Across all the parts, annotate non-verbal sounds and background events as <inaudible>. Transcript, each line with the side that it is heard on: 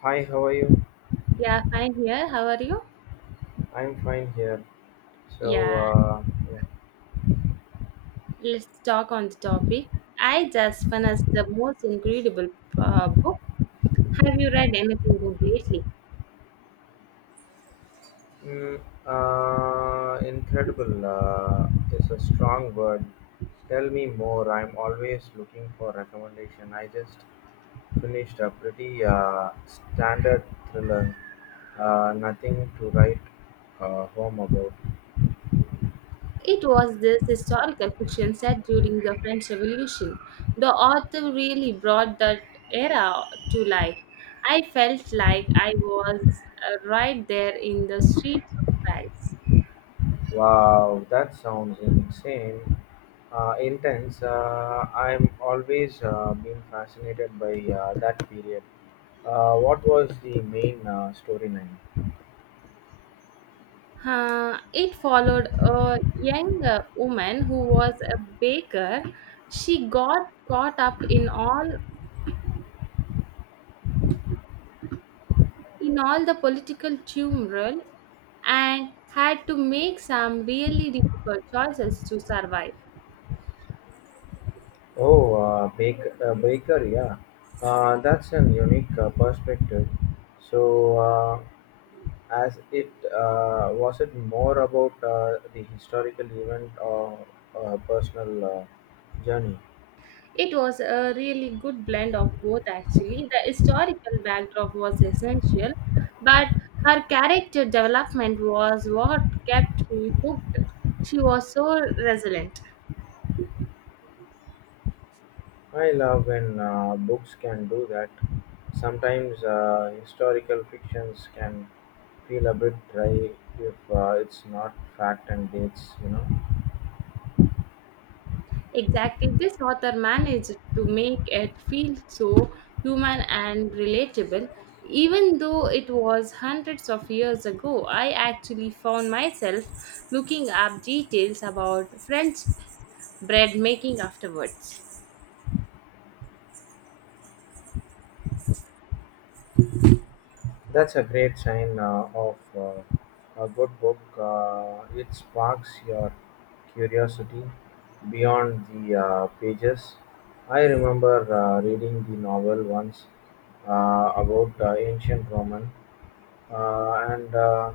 left: Hi, how are you?
right: Yeah, fine here. How are you?
left: I'm fine here. So,
right: Yeah,
left: uh, yeah.
right: let's talk on the topic. I just finished the most incredible book. Have you read anything good lately?
left: Mm, Incredible is a strong word. Tell me more. I'm always looking for recommendation. I just finished a pretty standard thriller. Nothing to write home about.
right: It was this historical fiction set during the French Revolution. The author really brought that era to life. I felt like I was right there in the streets of Paris.
left: Wow, that sounds insane. Intense. I'm always been fascinated by that period. What was the main storyline?
right: It followed a young woman who was a baker. She got caught up in all the political turmoil and had to make some really difficult choices to survive.
left: Oh, Baker, Baker, yeah. That's an unique perspective. So, as it was it more about the historical event or personal journey?
right: It was a really good blend of both, actually. The historical backdrop was essential, but her character development was what kept me hooked. She was so resilient.
left: I love when books can do that. Sometimes historical fictions can feel a bit dry if it's not fact and dates, you know.
right: Exactly. This author managed to make it feel so human and relatable. Even though it was hundreds of years ago, I actually found myself looking up details about French bread making afterwards.
left: That's a great sign of a good book. It sparks your curiosity beyond the pages. I remember reading the novel once about ancient Roman, and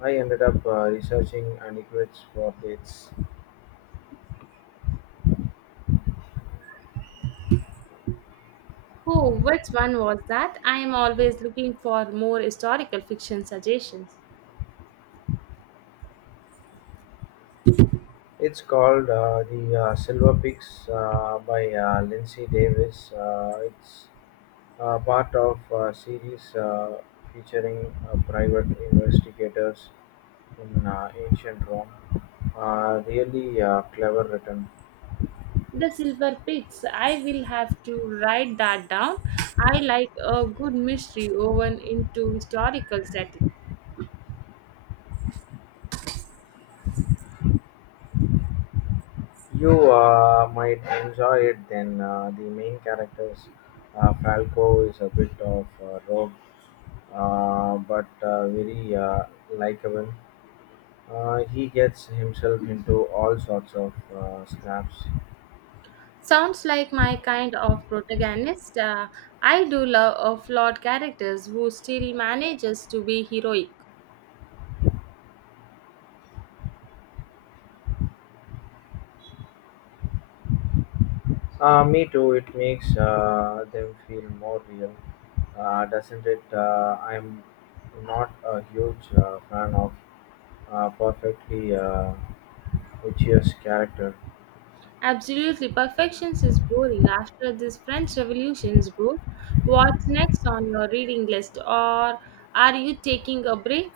left: I ended up researching antiquities for dates.
right: Oh, which one was that? I am always looking for more historical fiction suggestions.
left: It's called the Silver Pigs by Lindsay Davis. It's part of a series featuring private investigators in ancient Rome. Really clever written.
right: The Silver Pigs. I will have to write that down. I like a good mystery woven into historical setting.
left: You might enjoy it. Then the main characters, Falco, is a bit of a rogue, but very likable. He gets himself into all sorts of snaps.
right: Sounds like my kind of protagonist. I do love flawed characters who still manages to be heroic.
left: Me too. It makes them feel more real. Doesn't it? I'm not a huge fan of perfectly Uchiha's character.
right: Absolutely, Perfections is boring. After this French Revolution's book, what's next on your reading list, or are you taking a break?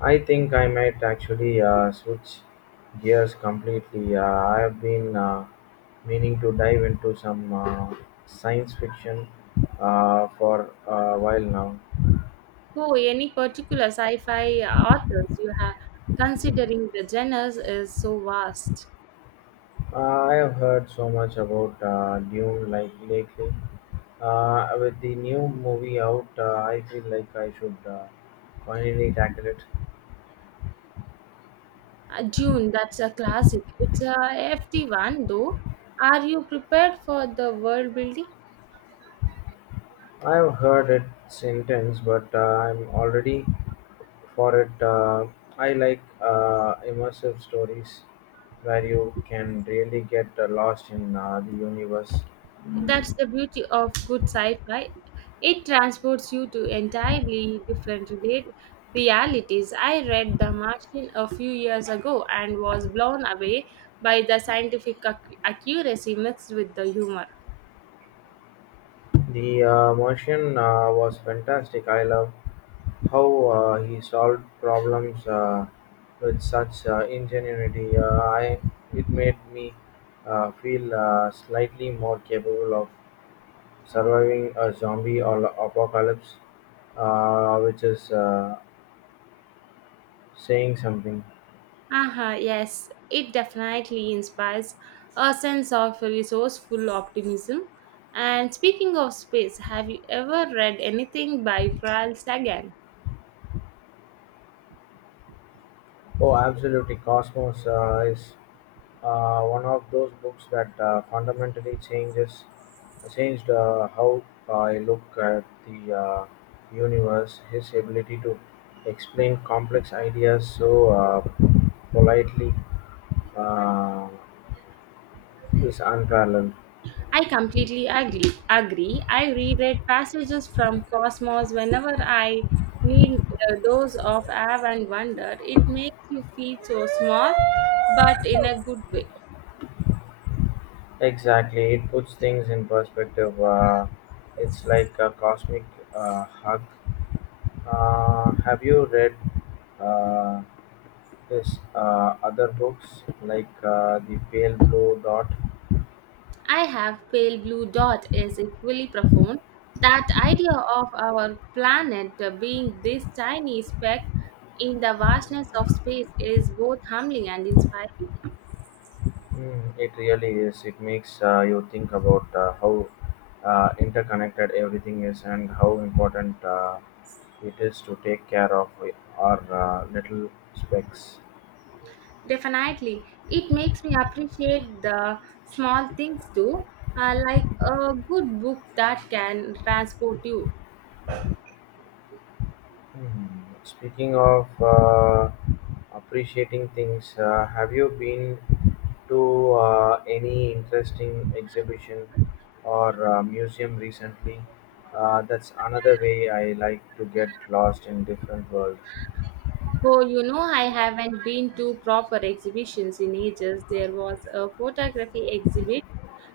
left: I think I might actually switch gears completely. I have been meaning to dive into some science fiction for a while now.
right: Who, any particular sci-fi authors you have considering the genres is so vast?
left: I have heard so much about Dune like lately. With the new movie out, I feel like I should finally tackle it.
right: June, that's a classic. It's a hefty one, though. Are you prepared for the world building?
left: I've heard it intense, but I'm already for it. I like immersive stories where you can really get lost in the universe.
right: That's the beauty of good sci-fi. It transports you to entirely different realities. I read The Martian a few years ago and was blown away by the scientific accuracy mixed with the humor.
left: The Martian was fantastic. I love how he solved problems with such ingenuity. I It made me feel slightly more capable of surviving a zombie or apocalypse which is saying something.
right: Uh-huh, yes, it definitely inspires a sense of resourceful optimism. And speaking of space, have you ever read anything by Carl Sagan?
left: Oh, absolutely. Cosmos is one of those books that fundamentally changes changed how I look at the universe. His ability to explain complex ideas so politely uh, is unparalleled.
right: I completely agree. Agree. I reread passages from Cosmos whenever I need a dose of awe and wonder. It makes you feel so small, but in a good way.
left: Exactly, it puts things in perspective. It's like a cosmic hug. Have you read? Uh, Yes, other books like The Pale Blue Dot,
right: I have pale blue dot is equally profound. That idea of our planet being this tiny speck in the vastness of space is both humbling and inspiring.
left: mm, it really is. It makes you think about how interconnected everything is and how important it is to take care of our little specks.
right: Definitely, it makes me appreciate the small things too, like a good book that can transport you.
left: Hmm. Speaking of appreciating things, have you been to any interesting exhibition or museum recently? That's another way I like to get lost in different world.
right: Oh, you know, I haven't been to proper exhibitions in ages. There was a photography exhibit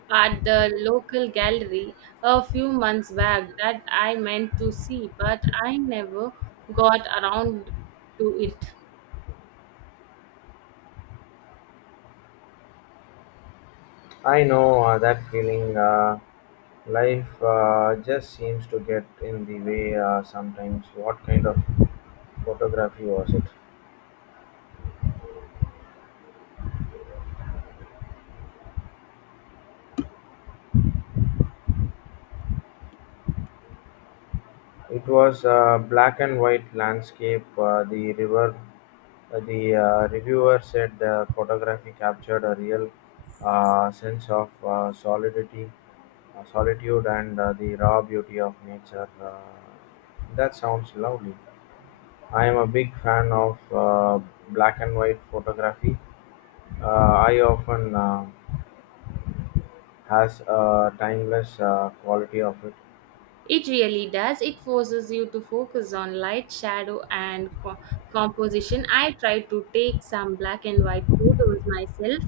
right: at the local gallery a few months back that I meant to see, but I never got around to it.
left: I know that feeling. Life just seems to get in the way sometimes. What kind of photography was it? It was a black and white landscape. The river. The reviewer said the photography captured a real sense of solidity solitude and the raw beauty of nature. That sounds lovely. I am a big fan of black and white photography. I often has a timeless quality of it.
right: It really does. It forces you to focus on light, shadow, and composition. I tried to take some black and white photos myself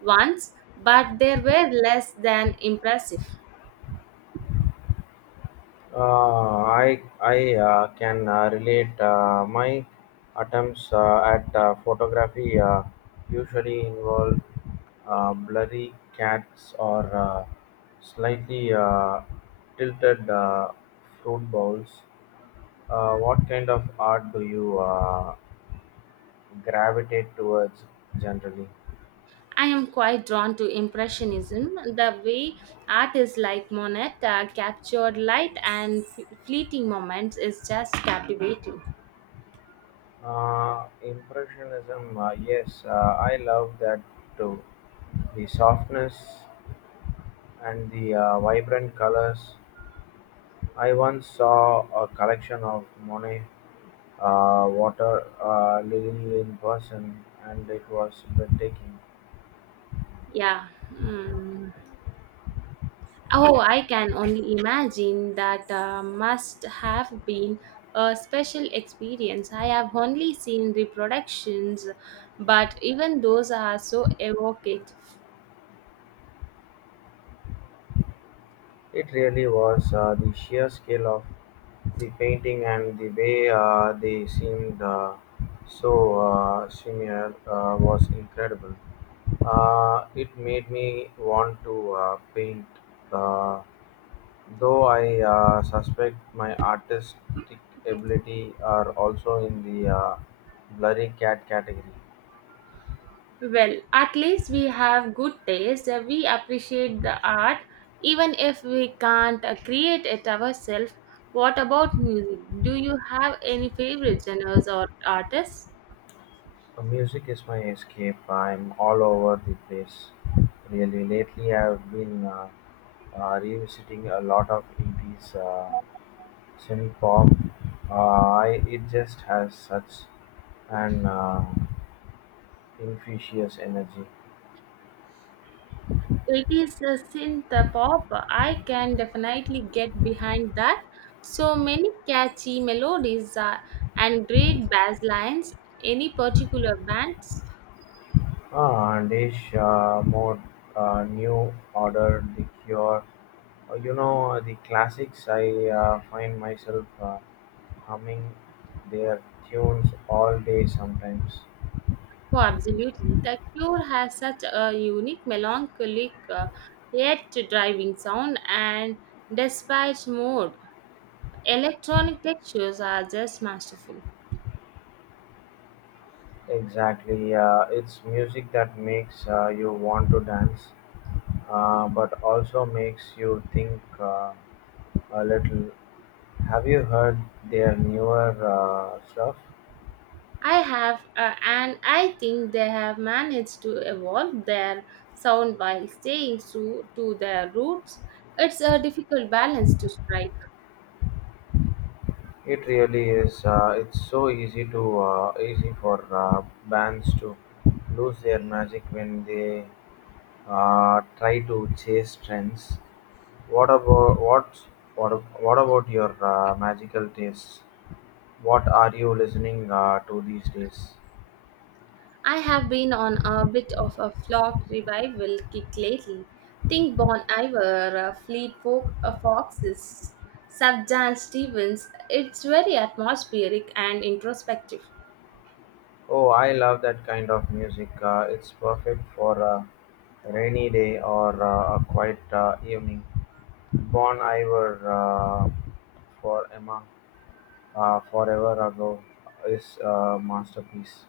right: once, but they were less than impressive.
left: I can relate, my attempts at photography usually involve blurry cats or slightly tilted fruit bowls. What kind of art do you gravitate towards generally?
right: I am quite drawn to Impressionism, the way artists like Monet captured light and fleeting moments is just captivating.
left: Impressionism, yes, I love that too. The softness and the vibrant colors. I once saw a collection of Monet water lily in person, and it was breathtaking.
right: Yeah. Mm. Oh, I can only imagine that must have been a special experience. I have only seen reproductions, but even those are so evocative.
left: It really was, the sheer scale of the painting and the way they seemed so similar was incredible. It made me want to paint, uh, though I suspect my artistic ability are also in the blurry cat category.
right: Well, at least we have good taste. We appreciate the art, even if we can't create it ourselves. What about music? Do you have any favorite genres or artists?
left: Music is my escape. I'm all over the place. Really, lately I've been revisiting a lot of 80s synth pop. It just has such an infectious energy.
right: It is a synth pop. I can definitely get behind that. So many catchy melodies and great bass lines. Any particular bands?
left: Ah, Dish, more new order, the cure. You know, the classics, I find myself humming their tunes all day sometimes.
right: Oh, absolutely. The Cure has such a unique, melancholic, yet driving sound and despite mode. Electronic textures are just masterful.
left: Exactly, it's music that makes you want to dance, but also makes you think. A little. Have you heard their newer stuff?
right: I have, and I think they have managed to evolve their sound while staying true to their roots. It's a difficult balance to strike.
left: It really is. It's so easy to easy for bands to lose their magic when they try to chase trends. What about what what about your magical tastes? What are you listening to these days?
right: I have been on a bit of a flock revival kick lately. Think Bon Iver, Fleet Folk, Foxes, Subjan Stevens. It's very atmospheric and introspective.
left: Oh, I love that kind of music. It's perfect for a rainy day or a quiet evening. "Bon Iver" uh, for Emma "Forever Ago" is a masterpiece.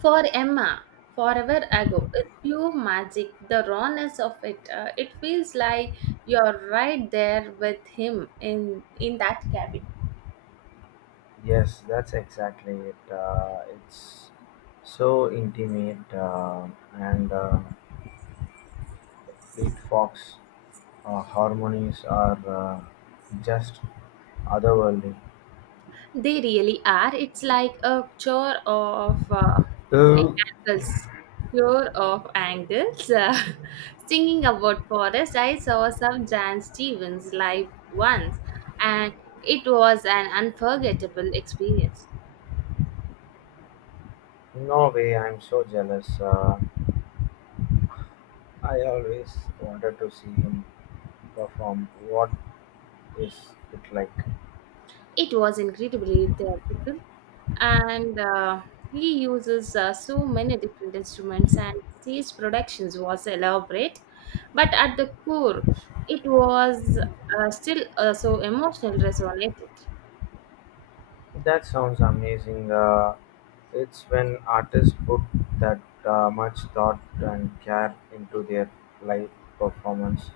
right: For Emma, Forever Ago, it's pure magic. The rawness of it. It feels like you're right there with him in that cabin.
left: Yes, that's exactly it. It's so intimate, and Fleet Fox harmonies are just otherworldly.
right: They really are. It's like a chore of
left: Uh,
right: angles. Chore of angles. <laughs> Singing about forest, I saw some Jan Stevens live once, and it was an unforgettable experience.
left: no way, I'm so jealous. I always wanted to see him perform. What is it like?
right: It was incredibly theatrical, and he uses so many different instruments, and his productions was elaborate, but at the core, it was still so emotional resonated.
left: That sounds amazing. It's when artists put that much thought and care into their live performance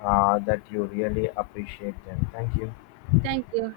left: that you really appreciate them. Thank you.
right: Thank you.